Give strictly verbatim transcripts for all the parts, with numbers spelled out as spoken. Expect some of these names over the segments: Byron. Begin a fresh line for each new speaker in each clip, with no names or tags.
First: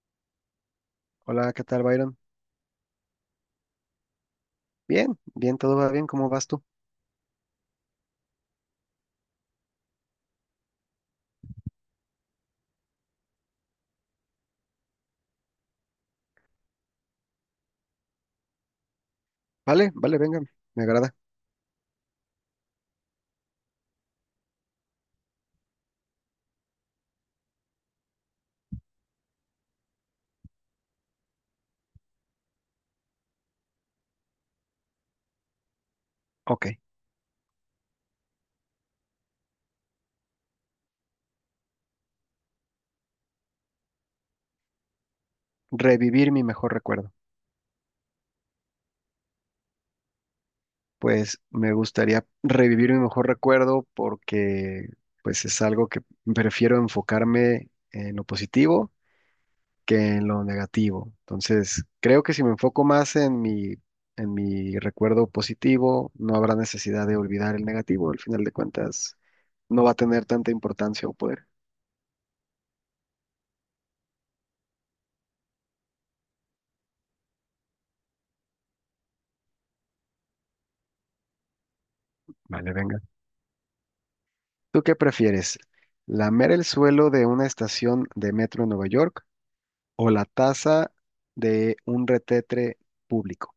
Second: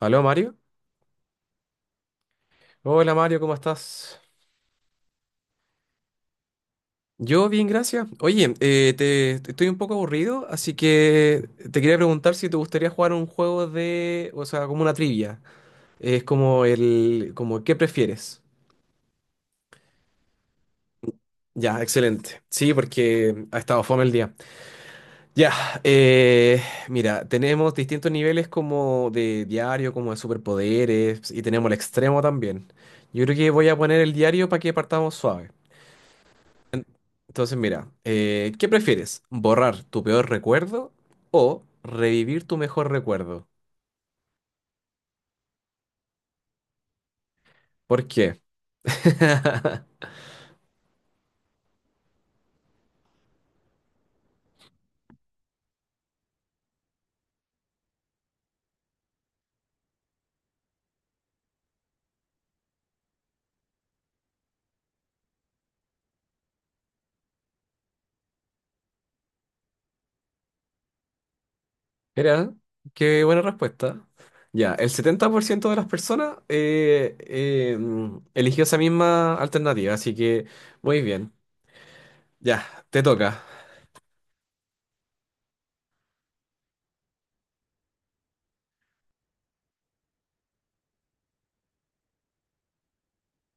Aló Mario.
Hola, ¿qué tal, Byron?
Hola Mario, ¿cómo estás?
Bien, bien, todo va bien, ¿cómo vas tú?
Yo bien, gracias. Oye, eh, te, te- estoy un poco aburrido, así que te quería preguntar si te gustaría jugar un juego de, o sea, como una trivia. Es como el, como ¿qué prefieres?
Vale, vale, venga, me agrada.
Ya, excelente. Sí, porque ha estado fome el día. Ya, eh, mira, tenemos distintos niveles como de diario, como de superpoderes, y tenemos el extremo también. Yo creo que voy a poner el diario para que partamos suave.
Ok,
Entonces, mira, eh, ¿qué prefieres? ¿Borrar tu peor recuerdo o revivir tu mejor recuerdo?
revivir mi mejor recuerdo.
¿Por qué?
Pues me gustaría revivir mi mejor recuerdo porque pues es algo que prefiero enfocarme en lo positivo que en lo negativo. Entonces, creo que si me enfoco más en mi, en mi recuerdo positivo, no habrá necesidad de olvidar el negativo. Al final de cuentas, no va a tener tanta importancia o poder.
Mira, qué buena respuesta. Ya, el setenta por ciento de las personas eh, eh, mm, eligió esa misma alternativa, así que muy bien. Ya,
Vale, venga.
te toca.
¿Tú qué prefieres? ¿Lamer el suelo de una estación de metro en Nueva York o la taza de un retetre público?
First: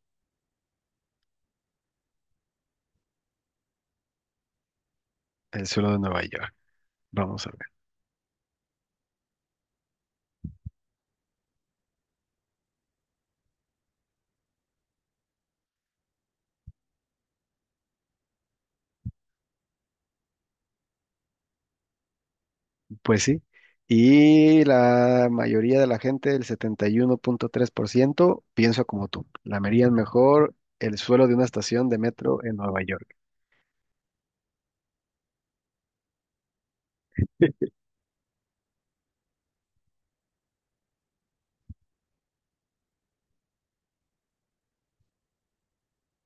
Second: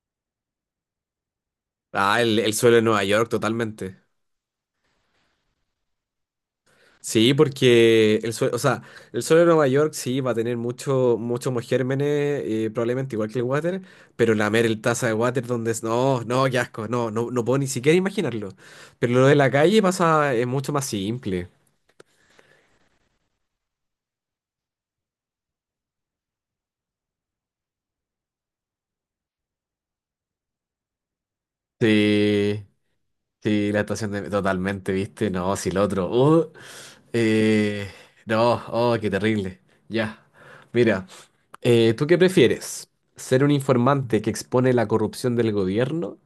Ah, el, el suelo de Nueva York, totalmente.
El suelo de Nueva York.
Sí,
Vamos a ver.
porque el suelo, o sea, el suelo de Nueva York sí va a tener mucho, muchos más gérmenes, eh, probablemente igual que el water, pero lamer el taza de water donde es, no, no, qué asco, no, no, no puedo ni siquiera imaginarlo. Pero lo de la calle pasa, es mucho más simple.
Pues sí. Y la mayoría de la gente, el setenta y uno punto tres por ciento, piensa como tú. Lamerían mejor el suelo de una estación de metro en
Sí,
Nueva York.
sí, la estación de, totalmente, ¿viste? No, si el otro, uh, eh, no, oh, qué terrible. Ya. Mira, eh, ¿tú qué prefieres? ¿Ser un informante que expone la corrupción del gobierno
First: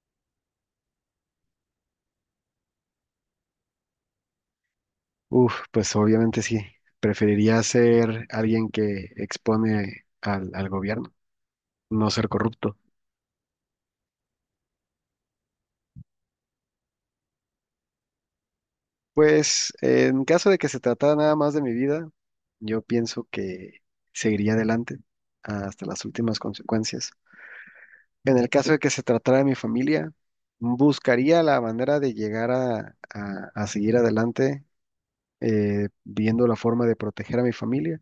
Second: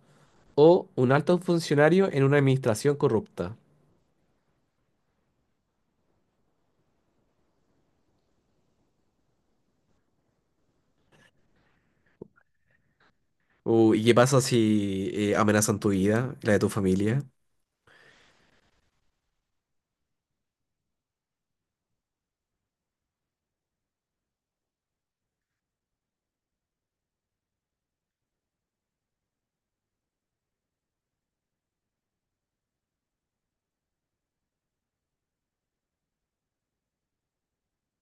o un alto funcionario en una administración corrupta?
Uf, pues obviamente sí. Preferiría ser alguien que expone al, al gobierno, no ser corrupto.
Uh, ¿y qué pasa si eh, amenazan tu vida, la de tu familia?
Pues en caso de que se tratara nada más de mi vida, yo pienso que seguiría adelante hasta las últimas consecuencias. En el caso de que se tratara de mi familia, buscaría la manera de llegar a, a- a seguir adelante, eh, viendo la forma de proteger a mi familia.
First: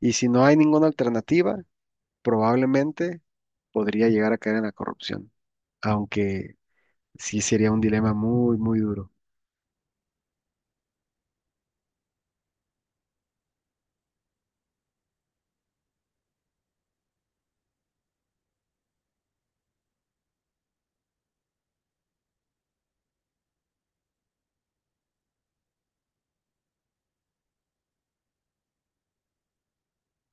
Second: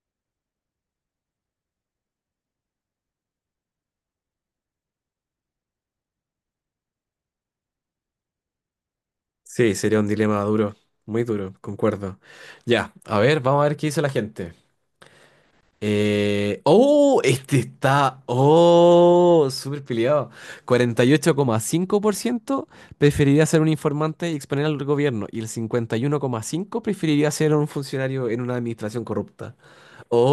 Y si no hay ninguna alternativa, probablemente podría llegar a caer en la corrupción, aunque sí sería un dilema muy, muy duro.
Sí, sería un dilema duro, muy duro, concuerdo. Ya, a ver, vamos a ver qué dice la gente. Eh, oh, este está, oh, súper peleado. Cuarenta y ocho coma cinco por ciento preferiría ser un informante y exponer al gobierno, y el cincuenta y uno coma cinco por ciento preferiría ser un funcionario en una administración corrupta.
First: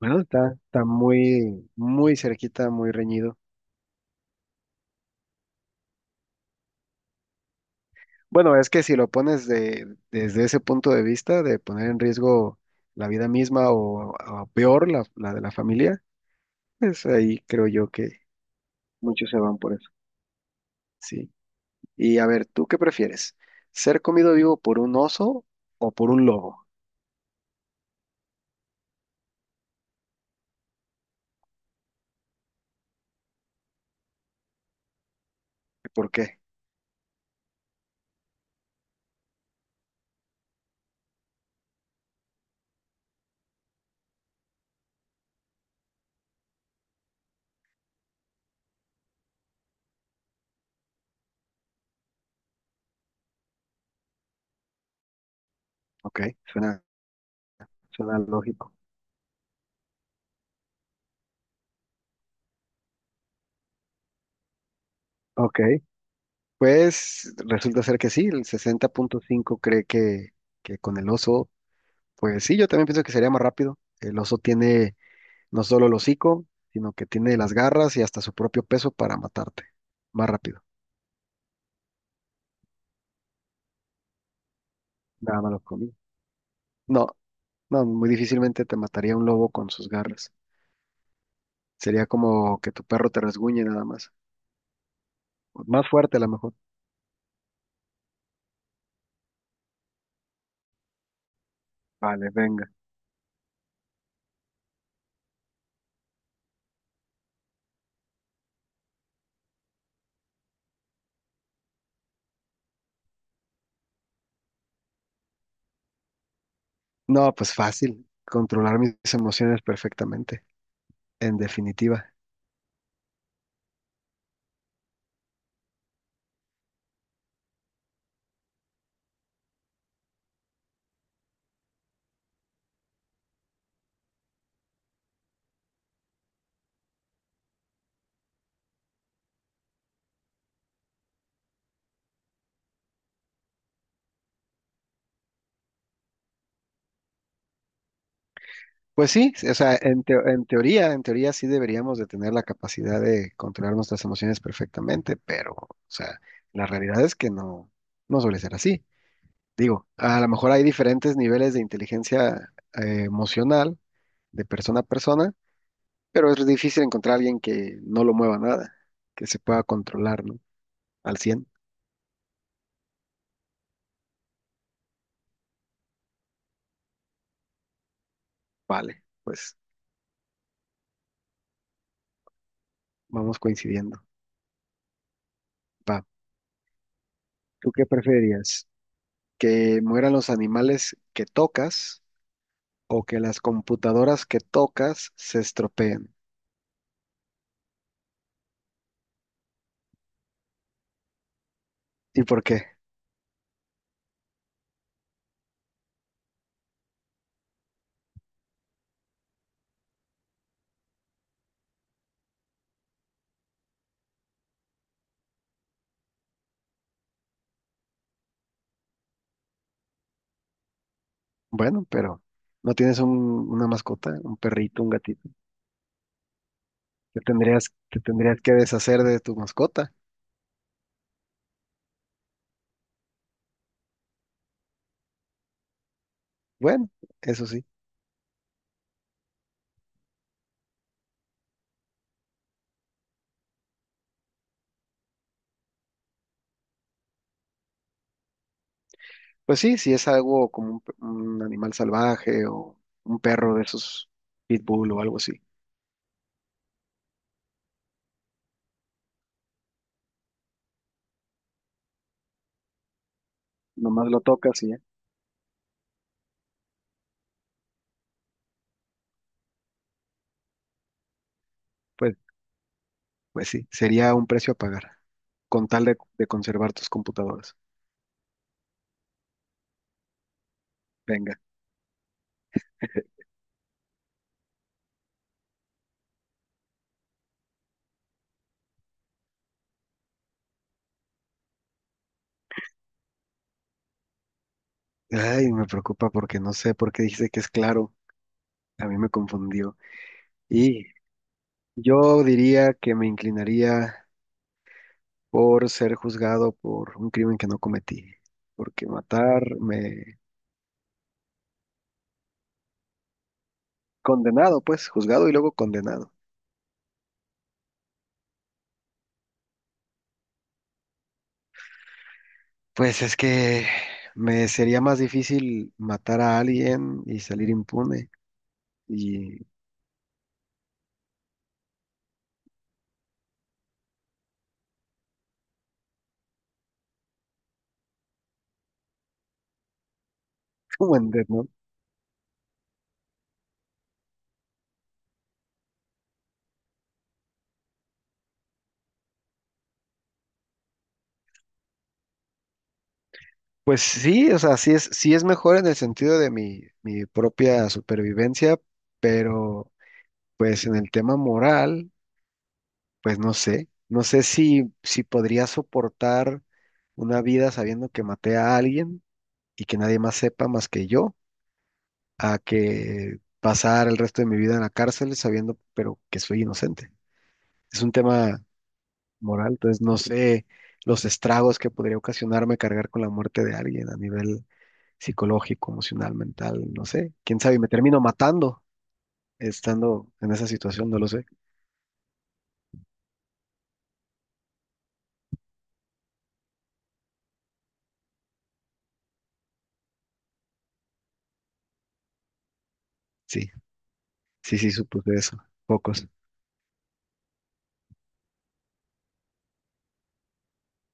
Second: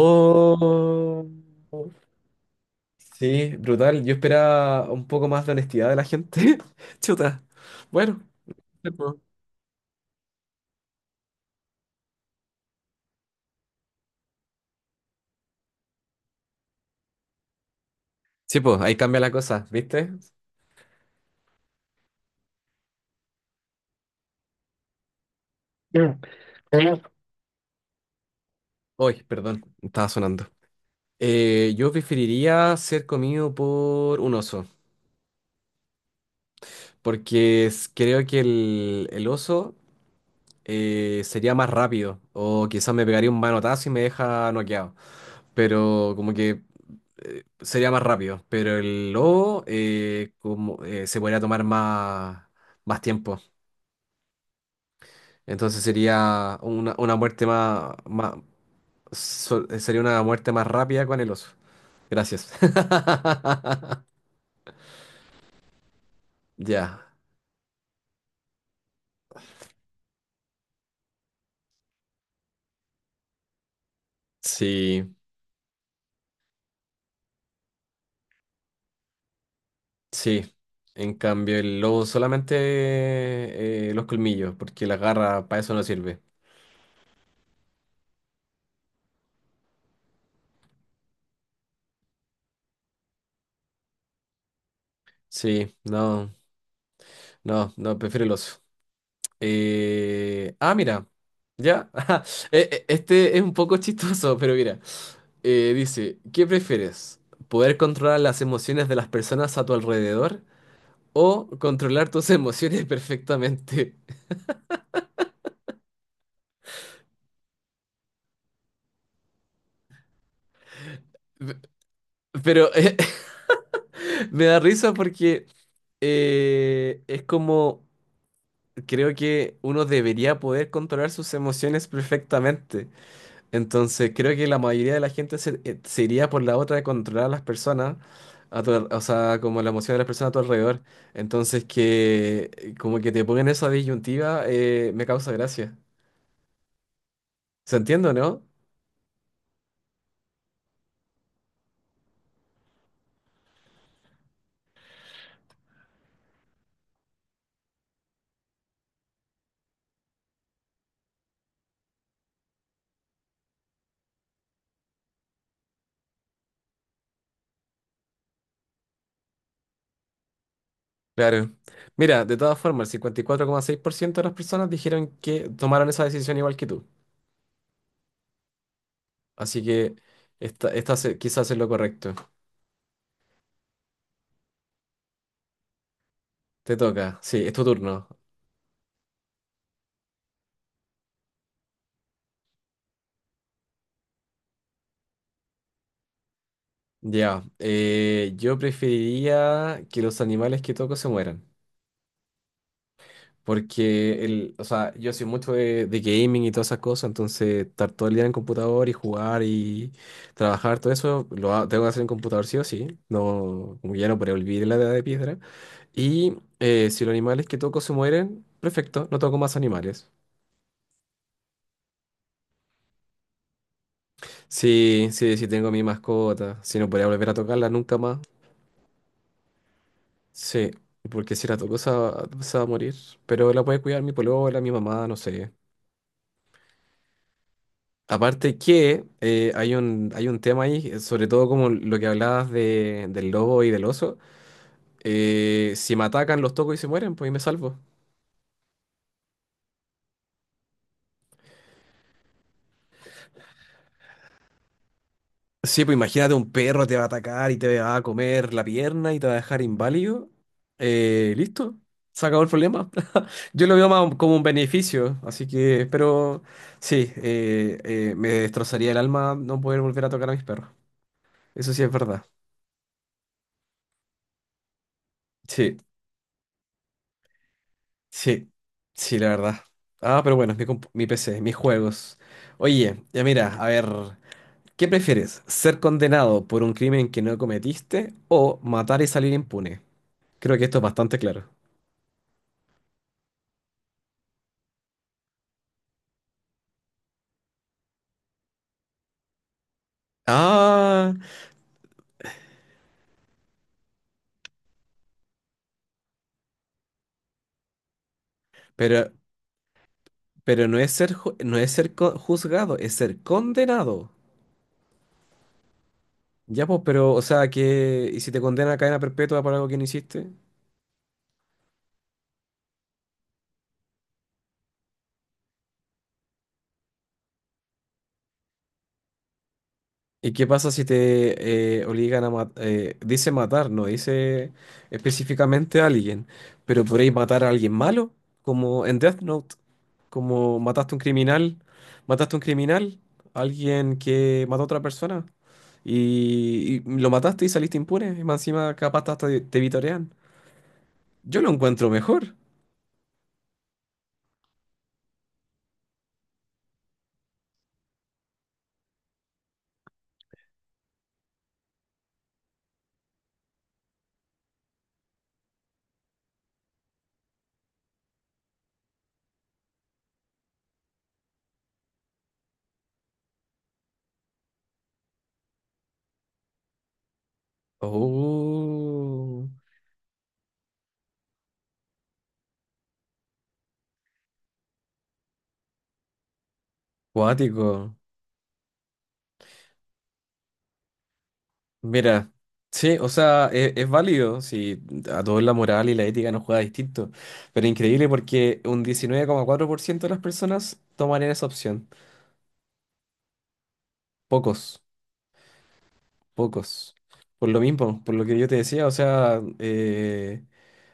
Bueno, está, está muy, muy cerquita, muy reñido.
Sí, brutal. Yo esperaba un poco más de honestidad de la gente. Chuta. Bueno.
Bueno, es que
Sí,
si lo
pues.
pones de, desde ese punto de vista, de poner en riesgo la vida misma o, o peor, la, la de la familia, pues ahí creo yo que
Sí, pues, ahí cambia
muchos
la
se van
cosa,
por eso.
¿viste?
Sí. Y a ver, ¿tú qué prefieres? ¿Ser comido vivo por un oso o por
Mm.
un lobo?
Mm. Uy, perdón, estaba sonando. Eh, yo preferiría ser comido por un oso,
¿Y ¿Por qué?
porque es- creo que el, el oso eh, sería más rápido, o quizás me pegaría un manotazo y me deja noqueado. Pero como que eh, sería más rápido, pero el lobo eh, como, eh, se podría tomar más, más tiempo. Entonces
Ok,
sería
suena,
una, una muerte más,
suena
más
lógico.
so- eh, sería una muerte más rápida con el oso. Gracias.
Ok,
Ya.
pues resulta ser que sí, el sesenta punto cinco cree que, que con el oso, pues sí, yo también pienso que sería más rápido. El oso tiene
Sí,
No solo el hocico, sino que tiene las garras y hasta su propio peso para matarte. Más
sí.
rápido.
En cambio, el lobo solamente eh, los colmillos, porque la
Nada
garra
más
para
lo
eso no
comí.
sirve.
No, no, muy difícilmente te mataría un lobo con sus garras. Sería como que tu perro te resguñe nada más.
Sí,
Más fuerte a lo
no,
mejor.
no, no, prefiero el oso. Eh, ah, mira, ya. Ajá,
Vale,
e-
venga.
e- este es un poco chistoso, pero mira. Eh, dice, ¿qué prefieres? ¿Poder controlar las emociones de las personas a tu alrededor o controlar tus emociones perfectamente?
No, pues fácil. Controlar mis emociones perfectamente, en definitiva.
Pero eh, me da risa porque eh, es como, creo que uno debería poder controlar sus emociones perfectamente. Entonces, creo que la mayoría de la gente se, eh, se iría por la otra de controlar a las personas, a tu al- o sea, como la emoción de las personas a tu alrededor. Entonces, que eh, como que te ponen esa disyuntiva, eh, me causa gracia. ¿Se entiende, o no?
Pues sí, o sea, en, teo- en teoría, en teoría sí deberíamos de tener la capacidad de controlar nuestras emociones perfectamente, pero, o sea, la realidad es que no, no suele ser así. Digo, a lo mejor hay diferentes niveles de inteligencia eh, emocional de persona a persona, pero es difícil encontrar a alguien que no lo mueva nada, que se pueda controlar, ¿no? Al cien.
Claro. Mira, de todas formas, el cincuenta y cuatro coma seis por ciento de las personas dijeron que tomaron esa decisión igual que tú.
Vale, pues
Así que esta, esta se- quizás es lo correcto.
vamos coincidiendo. Va.
Te toca. Sí, es tu
¿Tú qué
turno.
preferirías? ¿Que mueran los animales que tocas o que las computadoras que tocas se estropeen?
Ya. Eh, yo preferiría que los animales que toco se mueran.
¿Y por qué?
Porque el, o sea, yo soy mucho de, de gaming y todas esas cosas, entonces estar todo el día en el computador y jugar y trabajar, todo eso lo ha- tengo que hacer en computador sí o sí, no, como ya no podré olvidar la edad de piedra. Y eh, si los animales que toco se mueren, perfecto, no toco más animales.
Bueno, pero no tienes un- una mascota, un perrito, un
Sí,
gatito.
sí, sí tengo mi mascota, si no podría
Te
volver a
tendrías,
tocarla nunca
te
más,
tendrías que deshacer de tu mascota.
sí, porque si la toco se va, se va a morir, pero la puede cuidar mi polola, mi mamá, no sé.
Bueno, eso sí.
Aparte que eh, hay un, hay un tema ahí, eh, sobre todo como lo que hablabas de, del lobo y del oso. Eh, si me atacan, los toco y se mueren, pues y me salvo.
Pues sí, si es algo como un, pe- un animal salvaje o un perro de esos pitbull o algo así.
Sí, pues imagínate un perro te va a atacar y te va a comer la pierna y te va a dejar inválido. Eh, listo, se acabó el problema. Yo lo veo
Nomás
más
lo
como un
tocas y ya.
beneficio, así que, pero sí, eh, eh, me destrozaría el alma no poder volver a tocar a mis perros. Eso sí es
Pues,
verdad.
pues sí, sería un precio a pagar con
Sí.
tal de, de conservar tus computadoras.
Sí, sí, la verdad. Ah, pero bueno, es mi, compu- mi P C,
Venga.
mis juegos. Oye, ya mira, a ver, ¿qué prefieres? ¿Ser condenado por un crimen que no cometiste o matar y salir impune? Creo que esto es bastante claro.
Ay, me preocupa porque no sé por qué dijiste que es claro. A mí me confundió. Y
Ah,
yo diría que me inclinaría por ser juzgado por un crimen que no cometí. Porque
pero,
matar me...
pero no es ser, ju- no es ser co- juzgado, es ser condenado.
Condenado, pues, juzgado y luego condenado.
Ya, pues, pero, o sea, que, ¿y si te condena a cadena perpetua por algo que no hiciste?
Pues es que me sería más difícil matar a alguien y salir impune y
¿Y qué pasa si te eh, obligan a matar? Dice matar, no dice específicamente a alguien, pero podréis matar a alguien malo, como en Death Note, como mataste a
como
un
en Death
criminal, mataste a un criminal, alguien que mató a otra persona, y, y lo mataste y saliste impune, y más encima capaz hasta te, te vitorean. Yo lo encuentro mejor.
Pues sí, o sea, sí es, sí es mejor en el sentido de mi, mi propia supervivencia, pero pues en el tema moral, pues no sé, no sé si, si podría soportar una vida sabiendo que maté a alguien y que nadie más sepa más que yo, a que pasar el resto de mi vida en la cárcel sabiendo, pero que soy inocente. Es un tema
Oh,
moral. Entonces, no sé los estragos que podría ocasionarme cargar con la muerte de alguien a nivel psicológico, emocional, mental, no sé. Quién sabe, y me
cuático.
termino matando estando en esa situación, no lo sé.
Mira, sí, o sea, e- es, válido si a todos la moral y la ética nos juega distinto, pero increíble porque un diecinueve coma cuatro por ciento de las personas tomarían esa opción.
Sí, sí, sí,
Pocos,
supuse eso. Pocos.
pocos. Por lo mismo, por lo que yo te decía, o sea, eh,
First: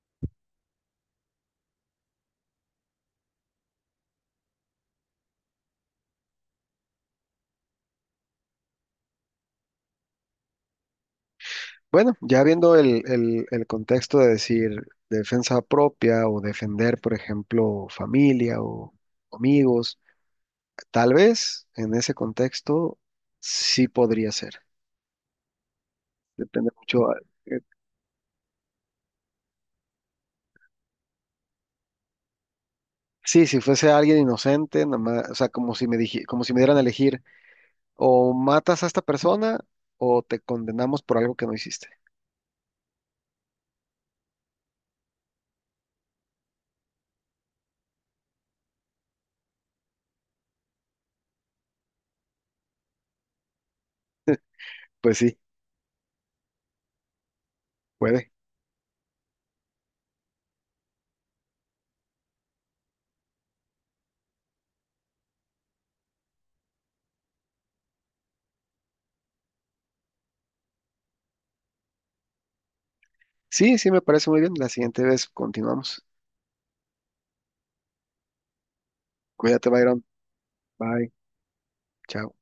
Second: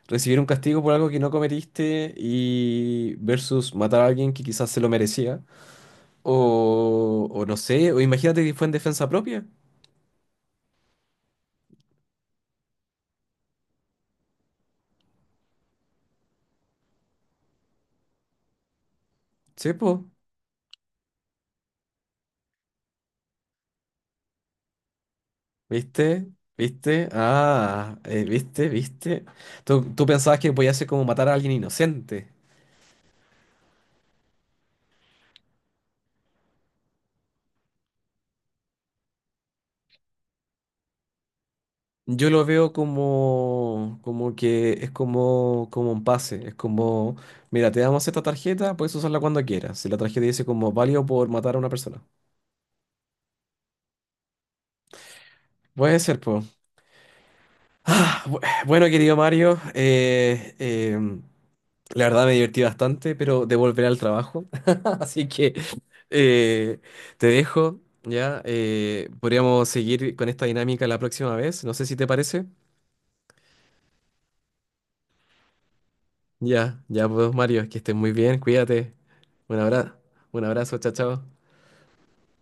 recibir un castigo por algo que no cometiste y versus matar a alguien que quizás se lo merecía. O, o no sé, o imagínate que fue en defensa propia.
Bueno, ya viendo el, el, el contexto de decir defensa propia o defender, por ejemplo, familia o
Sí, pues.
amigos, tal vez en ese contexto sí podría ser.
¿Viste?
Depende
¿Viste?
mucho eh,
Ah, eh, ¿viste? ¿Viste? Tú, tú pensabas que podía ser como matar a alguien inocente.
Sí, si fuese alguien inocente, nomás, o sea, como si me dije, como si me dieran a elegir, o matas a esta persona o te condenamos por algo que no hiciste.
Yo lo veo como, como que es como, como un pase. Es como, mira, te damos esta tarjeta, puedes usarla cuando quieras. Si la tarjeta dice como válido por matar a una persona.
Pues sí,
Puede ser, po. Ah,
puede.
bu- bueno, querido Mario, eh, em, la verdad me divertí bastante, pero devolveré al trabajo. Así que eh, te dejo, ¿ya? Eh, podríamos seguir con esta dinámica la próxima vez. No sé si te parece.
Sí, sí, me parece muy bien. La siguiente vez continuamos.
Ya, ya pues Mario, que estés muy bien, cuídate. Un
Cuídate,
abrazo,
Byron.
un abrazo, chao,
Bye.
chao.
Chao.